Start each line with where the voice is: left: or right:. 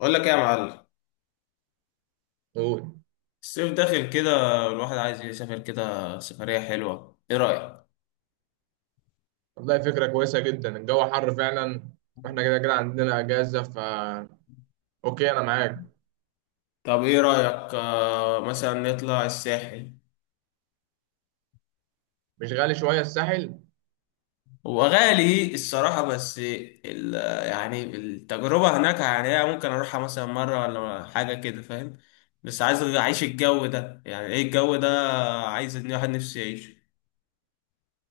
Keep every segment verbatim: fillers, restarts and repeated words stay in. left: اقول لك ايه يا معلم؟
right: قول.
left: الصيف داخل كده، الواحد عايز يسافر كده سفرية حلوة، ايه رأيك؟
right: والله فكرة كويسة جدا، الجو حر فعلا. واحنا كده كده عندنا اجازة فا اوكي انا معاك.
left: طب ايه رأيك، آه مثلا نطلع الساحل؟
right: مش غالي شوية الساحل؟
left: هو غالي الصراحة، بس ال يعني التجربة هناك، يعني هي ممكن اروحها مثلا مرة ولا حاجة كده، فاهم؟ بس عايز اعيش الجو ده، يعني ايه الجو ده؟ عايز ان واحد نفسي يعيشه.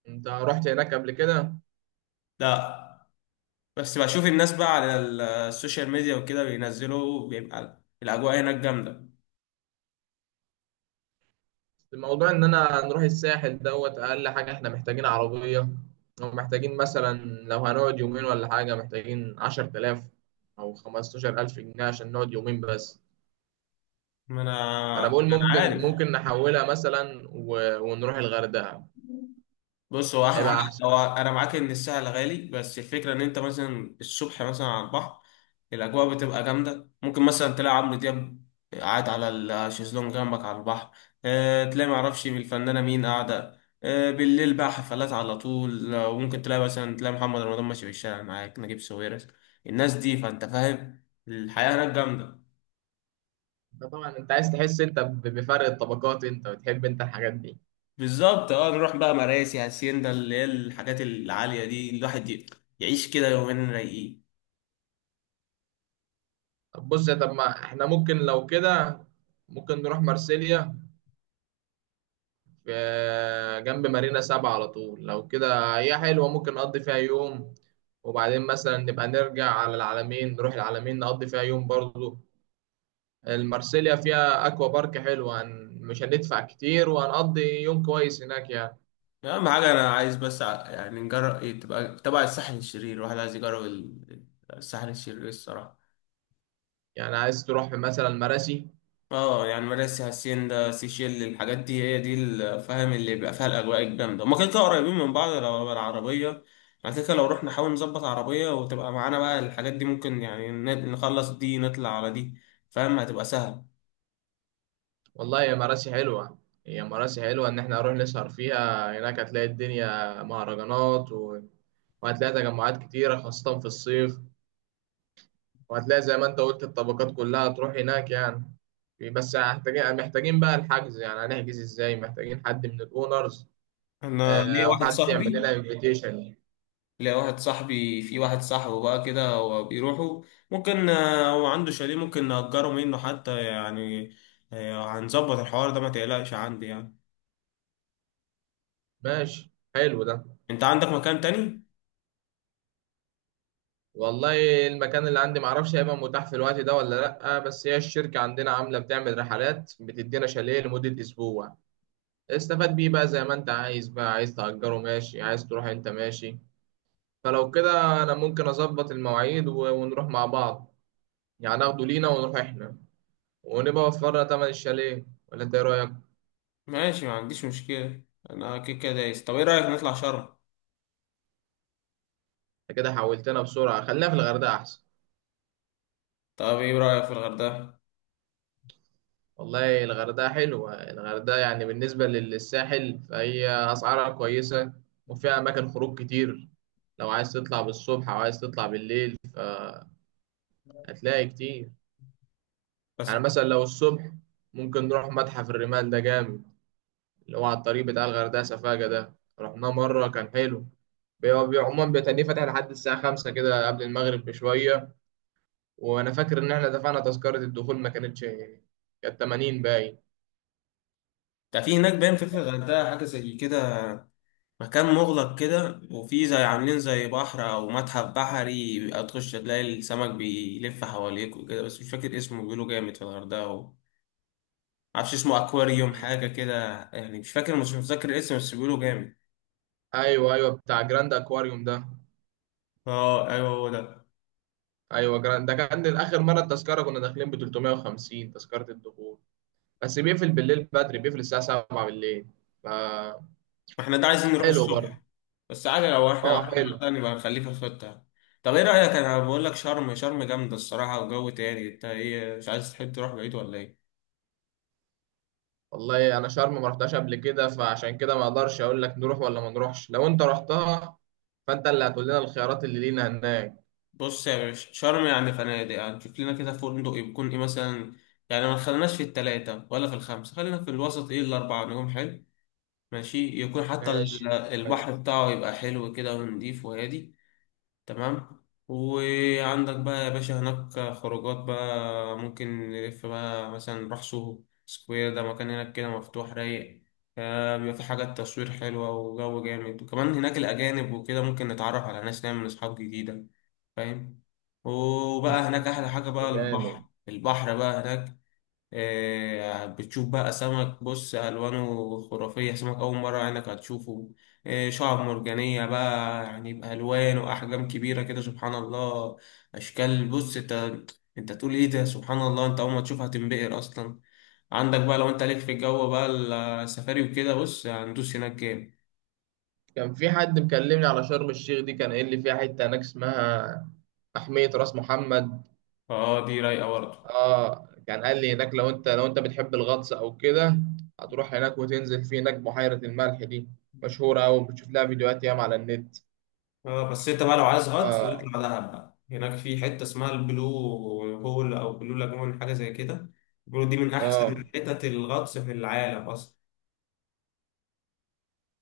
right: انت رحت هناك قبل كده؟
left: لا. بس بشوف الناس بقى على ال- السوشيال ميديا وكده بينزلوا، بيبقى الاجواء هناك جامدة.
right: الموضوع ان انا نروح الساحل دوت اقل حاجة احنا محتاجين عربية، او محتاجين مثلا لو هنقعد يومين ولا حاجة محتاجين عشر تلاف او خمستاشر الف جنيه عشان نقعد يومين بس.
left: ما انا
right: انا بقول
left: ما انا
right: ممكن
left: عارف.
right: ممكن نحولها مثلا و... ونروح الغردقة،
left: بص هو احلى حاجه.
right: هيبقى احسن.
left: هو انا معاك ان السهل غالي، بس الفكره ان انت مثلا الصبح مثلا على البحر، الاجواء بتبقى جامده، ممكن مثلا تلاقي عمرو دياب قاعد على الشيزلونج جنبك على البحر. اه تلاقي معرفش الفنانه مين قاعده، اه بالليل بقى حفلات على طول، آه، وممكن تلاقي مثلا تلاقي محمد رمضان ماشي في الشارع معاك نجيب ساويرس الناس دي، فانت فاهم الحياه هناك جامده.
right: طبعا انت عايز تحس انت ب- بفرق الطبقات انت، وتحب انت الحاجات دي.
left: بالظبط، اه نروح بقى مراسي هاسيندا اللي هي الحاجات العاليه دي، الواحد ي- يعيش كده يومين رايقين.
right: طب بص يا- طب ما احنا ممكن لو كده ممكن نروح مارسيليا، في جنب مارينا سبعة على طول. لو كده هي حلوة، ممكن نقضي فيها يوم، وبعدين مثلا نبقى نرجع على العلمين، نروح العلمين نقضي فيها يوم برضو. المارسيليا فيها اكوا بارك حلوة، هن- مش هندفع كتير وهنقضي يوم كويس هناك يعني.
left: اهم حاجه انا عايز بس ع- يعني نجرب إيه، تبقى تبع الساحل الشرير، الواحد عايز يجرب ال- الساحل الشرير، إيه الصراحه.
right: يعني عايز تروح مثلا مراسي.
left: اه يعني مراسي هاسيندا سيشيل الحاجات دي، هي دي الفهم اللي بيبقى فيها الاجواء الجامده، هما كده كده قريبين من بعض، لو العربيه بعد كده، لو رحنا نحاول نظبط عربيه وتبقى معانا بقى، الحاجات دي ممكن يعني ن- نخلص دي نطلع على دي، فاهم، هتبقى سهل.
right: والله يا مراسي حلوة. هي مراسي حلوة، إن إحنا هنروح نسهر فيها هناك، هتلاقي الدنيا مهرجانات و... وهتلاقي تجمعات كتيرة خاصة في الصيف، وهتلاقي زي ما أنت قلت الطبقات كلها تروح هناك يعني. بس محتاجين محتاجين بقى الحجز، يعني هنحجز إزاي؟ محتاجين حد من الأونرز،
left: انا
right: آه،
left: ليا
right: أو
left: واحد
right: حد يعمل
left: صاحبي.
right: لنا انفيتيشن.
left: لا، واحد صاحبي في واحد صاحبه بقى كده هو بيروحوا، ممكن، آه، هو عنده شاليه ممكن نأجره منه حتى يعني. آه، هنظبط الحوار ده، ما تقلقش عندي يعني.
right: ماشي، حلو ده.
left: انت عندك مكان تاني؟
right: والله المكان اللي عندي معرفش هيبقى متاح في الوقت ده ولا لأ، بس هي الشركة عندنا عاملة، بتعمل رحلات بتدينا شاليه لمدة أسبوع. استفاد بيه بقى زي ما انت عايز، بقى عايز تأجره ماشي، عايز تروح انت ماشي. فلو كده انا ممكن اظبط المواعيد و- ونروح مع بعض، يعني ناخده لينا ونروح احنا، ونبقى وفرنا تمن الشاليه. ولا انت ايه رأيك؟
left: ماشي، ما عنديش مشكلة. انا كده كده دايس، طب ايه رأيك نطلع شرم؟
right: انت كده حولتنا بسرعة، خلينا في الغردقة احسن.
left: طب ايه رأيك في الغردقة؟
right: والله الغردقة حلوة. الغردقة يعني بالنسبة لل- للساحل فهي أسعارها كويسة، وفيها أماكن خروج كتير. لو عايز تطلع بالصبح أو عايز تطلع بالليل هتلاقي كتير. يعني
left: بس
right: مثلا لو الصبح، ممكن نروح متحف الرمال ده جامد، اللي هو على الطريق بتاع الغردقة سفاجة، ده رحناه مرة كان حلو. بيبقى بيبقى عموما بيتهيألي فاتح لحد الساعة خمسة كده قبل المغرب بشوية. وأنا فاكر إن إحنا دفعنا تذكرة الدخول ما كانتش، كانت تمانين باين.
left: ده، في هناك باين، في في الغردقة حاجة زي كده، مكان مغلق كده وفي زي عاملين زي بحر أو متحف بحري، بيبقى تخش تلاقي السمك بيلف حواليك وكده، بس مش فاكر اسمه، بيقولوا جامد في الغردقة. معرفش اسمه، اكواريوم
right: مم.
left: حاجه كده. يعني مش فاكر، مش متذكر الاسم، بس بيقولوا جامد.
right: أيوه أيوه، بتاع جراند أكواريوم ده.
left: اه ايوه هو ده.
right: أيوه جراند ده، كان آخر مرة التذكرة كنا داخلين ب تلتمية وخمسين، تذكرة الدخول. بس بيقفل بالليل بدري، بيقفل الساعة سبعة بالليل.
left: احنا ده عايزين نروح
right: فحلو برضه.
left: الصبح. بس عادي، لو احنا
right: أه
left: رحنا
right: حلو.
left: الغردقة نبقى نخليه في الخطه. طب ايه رايك، انا بقول لك شرم، شرم جامده الصراحه وجو تاني، انت ايه، مش عايز تحب تروح بعيد ولا ايه؟
right: والله انا شرم ما رحتهاش قبل كده، فعشان كده ما اقدرش اقول لك نروح ولا ما نروحش. لو انت رحتها، فانت اللي هتقول لنا الخيارات اللي لينا هناك.
left: بص يا باشا، شرم يعني فنادق، يعني شوف لنا كده فندق يكون ايه مثلا، يعني ما خليناش في التلاتة ولا في الخمسة، خلينا في الوسط، ايه الأربعة نجوم حلو، ماشي، يكون حتى ال-
right: ماشي،
left: البحر
right: كويس.
left: بتاعه يبقى حلو كده ونضيف وهادي. تمام. وعندك بقى يا باشا هناك خروجات بقى، ممكن نلف بقى مثلا نروح سوهو سكوير، ده مكان هناك كده مفتوح رايق، آه، بيبقى في حاجات تصوير حلوة وجو جامد، وكمان هناك الأجانب وكده ممكن نتعرف على ناس نعمل أصحاب جديدة، فاهم. وبقى هناك أحلى
right: مم،
left: حاجة بقى البحر،
right: جامد.
left: البحر بقى هناك. آه، بتشوف بقى سمك، بص ألوانه خرافية، سمك أول مرة عينك هتشوفه. آه، شعاب مرجانية بقى يعني بألوان وأحجام كبيرة كده، سبحان الله، أشكال، بص أنت أنت تقول إيه ده، سبحان الله، أنت أول ما تشوفها هتنبهر أصلا. عندك بقى لو أنت ليك في الجو بقى السفاري وكده، بص هندوس هناك جامد.
right: كان في حد مكلمني على شرم الشيخ دي، كان قايل لي فيها حته هناك اسمها محمية راس محمد.
left: أه دي رايقة برضه.
right: اه كان قال لي هناك لو انت، لو انت بتحب الغطس او كده، هتروح هناك وتنزل في هناك بحيرة الملح دي، مشهورة أوي، بتشوف لها فيديوهات ياما على النت.
left: اه بس انت بقى لو عايز غطس
right: اه.
left: بتطلع دهب بقى، هناك في حته اسمها البلو هول او بلو لاجون حاجه زي كده، بيقولوا دي من
right: اه
left: احسن حتت الغطس في العالم اصلا.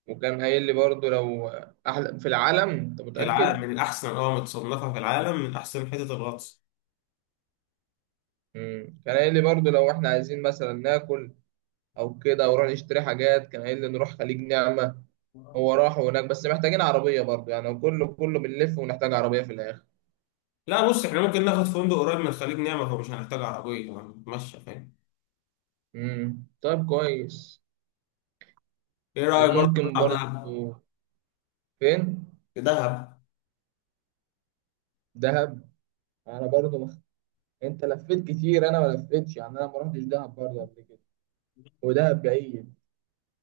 right: وكان قايل لي برضو لو، أحلى في العالم أنت
left: في العالم
right: متأكد؟
left: من احسن، اه متصنفه في العالم من احسن حتت الغطس.
right: مم. كان قايل لي برضو لو إحنا عايزين مثلا ناكل أو كده، أو نروح نشتري حاجات، كان قايل لي نروح خليج نعمة. هو راح هناك، بس محتاجين عربية برضو، يعني هو كله كله بنلف ونحتاج عربية في الآخر.
left: لا بص احنا ممكن ناخد فندق قريب من خليج نعمة، فمش هنحتاج عربيه يعني، ماشي فاهم.
right: مم. طيب كويس.
left: ايه رايك برضه
right: وممكن
left: نطلع دهب؟
right: برضو. فين؟
left: دهب.
right: دهب. أنا برضو مخ... أنت لفيت كتير، أنا ما لفيتش، يعني أنا ما رحتش دهب برضو قبل كده، ودهب بعيد.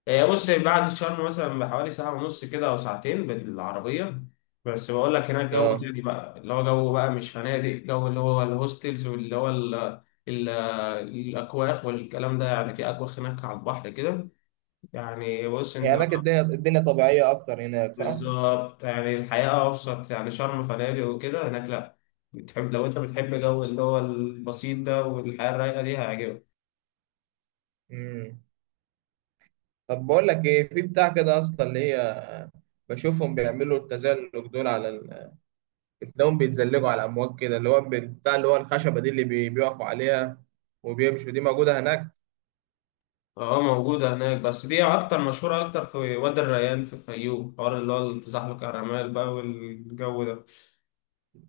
left: هي بص بعد شرم مثلا بحوالي ساعة ونص كده أو ساعتين بالعربية، بس بقول لك هناك جو
right: اه
left: تاني بقى، اللي هو جو بقى مش فنادق، جو اللي هو الهوستلز، واللي هو ال ال الأكواخ والكلام ده، يعني في أكواخ هناك على البحر كده، يعني بص أنت.
right: يعني هناك الدنيا الدنيا طبيعية أكتر هناك صح؟
left: بالظبط، يعني الحياة أبسط، يعني شرم فنادق وكده، هناك لأ، بتحب لو أنت بتحب جو اللي هو البسيط ده والحياة الرايقة دي هيعجبك.
right: مم. طب بقول لك ايه، في بتاع كده اصلا اللي هي، بشوفهم بيعملوا التزلج دول على ال... بتلاقيهم بيتزلجوا على امواج كده، اللي هو بتاع اللي هو الخشبه دي، اللي بي... بيقفوا عليها وبيمشوا. دي موجوده هناك؟
left: اه موجودة هناك، بس دي أكتر مشهورة أكتر في وادي الريان في الفيوم حوار، اللي هو التزحلق على الرمال بقى والجو ده.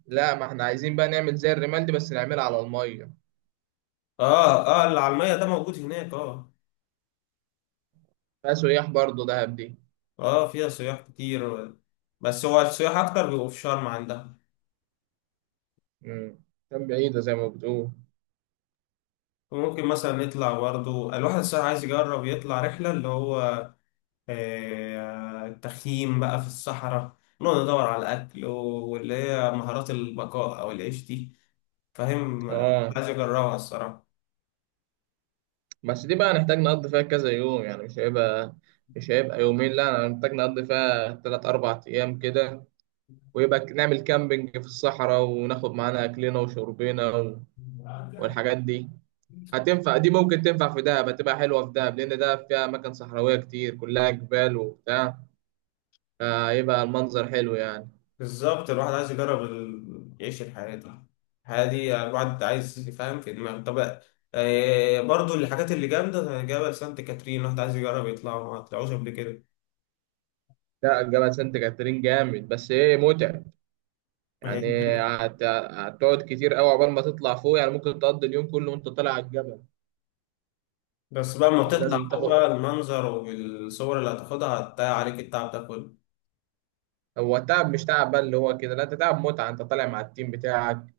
right: لا ما احنا عايزين بقى نعمل زي الرمال دي، بس نعملها على الميه.
left: اه، اه اللي على المية ده موجود هناك، اه.
right: فيها سياح برضه دهب دي؟
left: اه فيها سياح كتير، بس هو السياح أكتر بيبقوا في شرم عندها.
right: امم، كان بعيده زي ما بتقول.
left: وممكن مثلا نطلع برضه، الواحد الصراحة عايز يجرب يطلع رحلة اللي هو آه التخييم بقى في الصحراء، نقعد ندور على الأكل واللي هي مهارات البقاء أو العيش دي، فاهم،
right: اه
left: عايز أجربها.
right: بس دي بقى هنحتاج نقضي فيها كذا يوم، يعني مش هيبقى، مش هيبقى يومين، لا هنحتاج نقضي فيها تلات أربع أيام كده، ويبقى نعمل كامبينج في الصحراء، وناخد معانا أكلنا وشربنا و-
left: الصراحة
right: والحاجات دي. هتنفع دي، ممكن تنفع في دهب، هتبقى حلوة في دهب، لأن دهب فيها أماكن صحراوية كتير، كلها جبال وبتاع، فيبقى المنظر حلو يعني.
left: بالظبط، الواحد عايز يجرب ال... يعيش الحياة دي، الحياة دي الواحد عايز يفهم في دماغه. طب، آه، برضو الحاجات اللي جامدة زي جبل سانت كاترين، الواحد عايز يجرب يطلعه، ما طلعوش قبل كده.
right: لا جبل سانت كاترين جامد، بس إيه متعب.
left: ما هي
right: يعني
left: دي الفكرة.
right: هت- هتقعد كتير أوي عقبال ما تطلع فوق، يعني ممكن تقضي اليوم كله وأنت طالع على الجبل.
left: بس بقى ما تطلع
right: لازم
left: فوق
right: تاخد.
left: بقى، المنظر والصور اللي هتاخدها هتضيع عليك التعب ده كله.
right: هو تعب مش تعب بقى اللي هو كده، لا انت تعب متعة، انت طالع مع التيم بتاعك.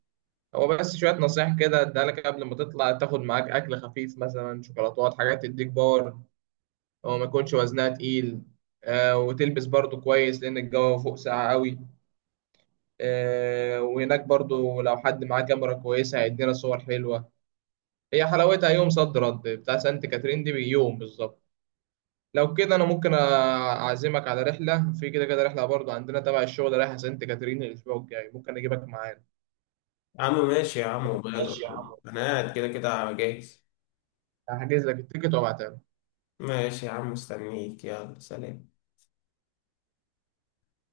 right: هو بس شوية نصايح كده اديها لك قبل ما تطلع، تاخد معاك أكل خفيف مثلا شوكولاتات، حاجات تديك باور، أو ما يكونش وزنها تقيل. آه، وتلبس برضو كويس لأن الجو فوق ساقع قوي. آه، وهناك برضو لو حد معاه كاميرا كويسة هيدينا صور حلوة. هي حلاوتها يوم صد رد بتاع سانت كاترين دي بيوم بالظبط. لو كده أنا ممكن أعزمك على رحلة، في كده كده رحلة برضو عندنا تبع الشغل رايحة سانت كاترين الأسبوع الجاي، ممكن أجيبك معانا.
left: يا عم ماشي يا عم وماله.
right: ماشي يا عم.
left: أنا قاعد كده كده جاهز.
right: هحجز لك التيكت وأبعتها لك.
left: ماشي يا عم، مستنيك، يلا سلام.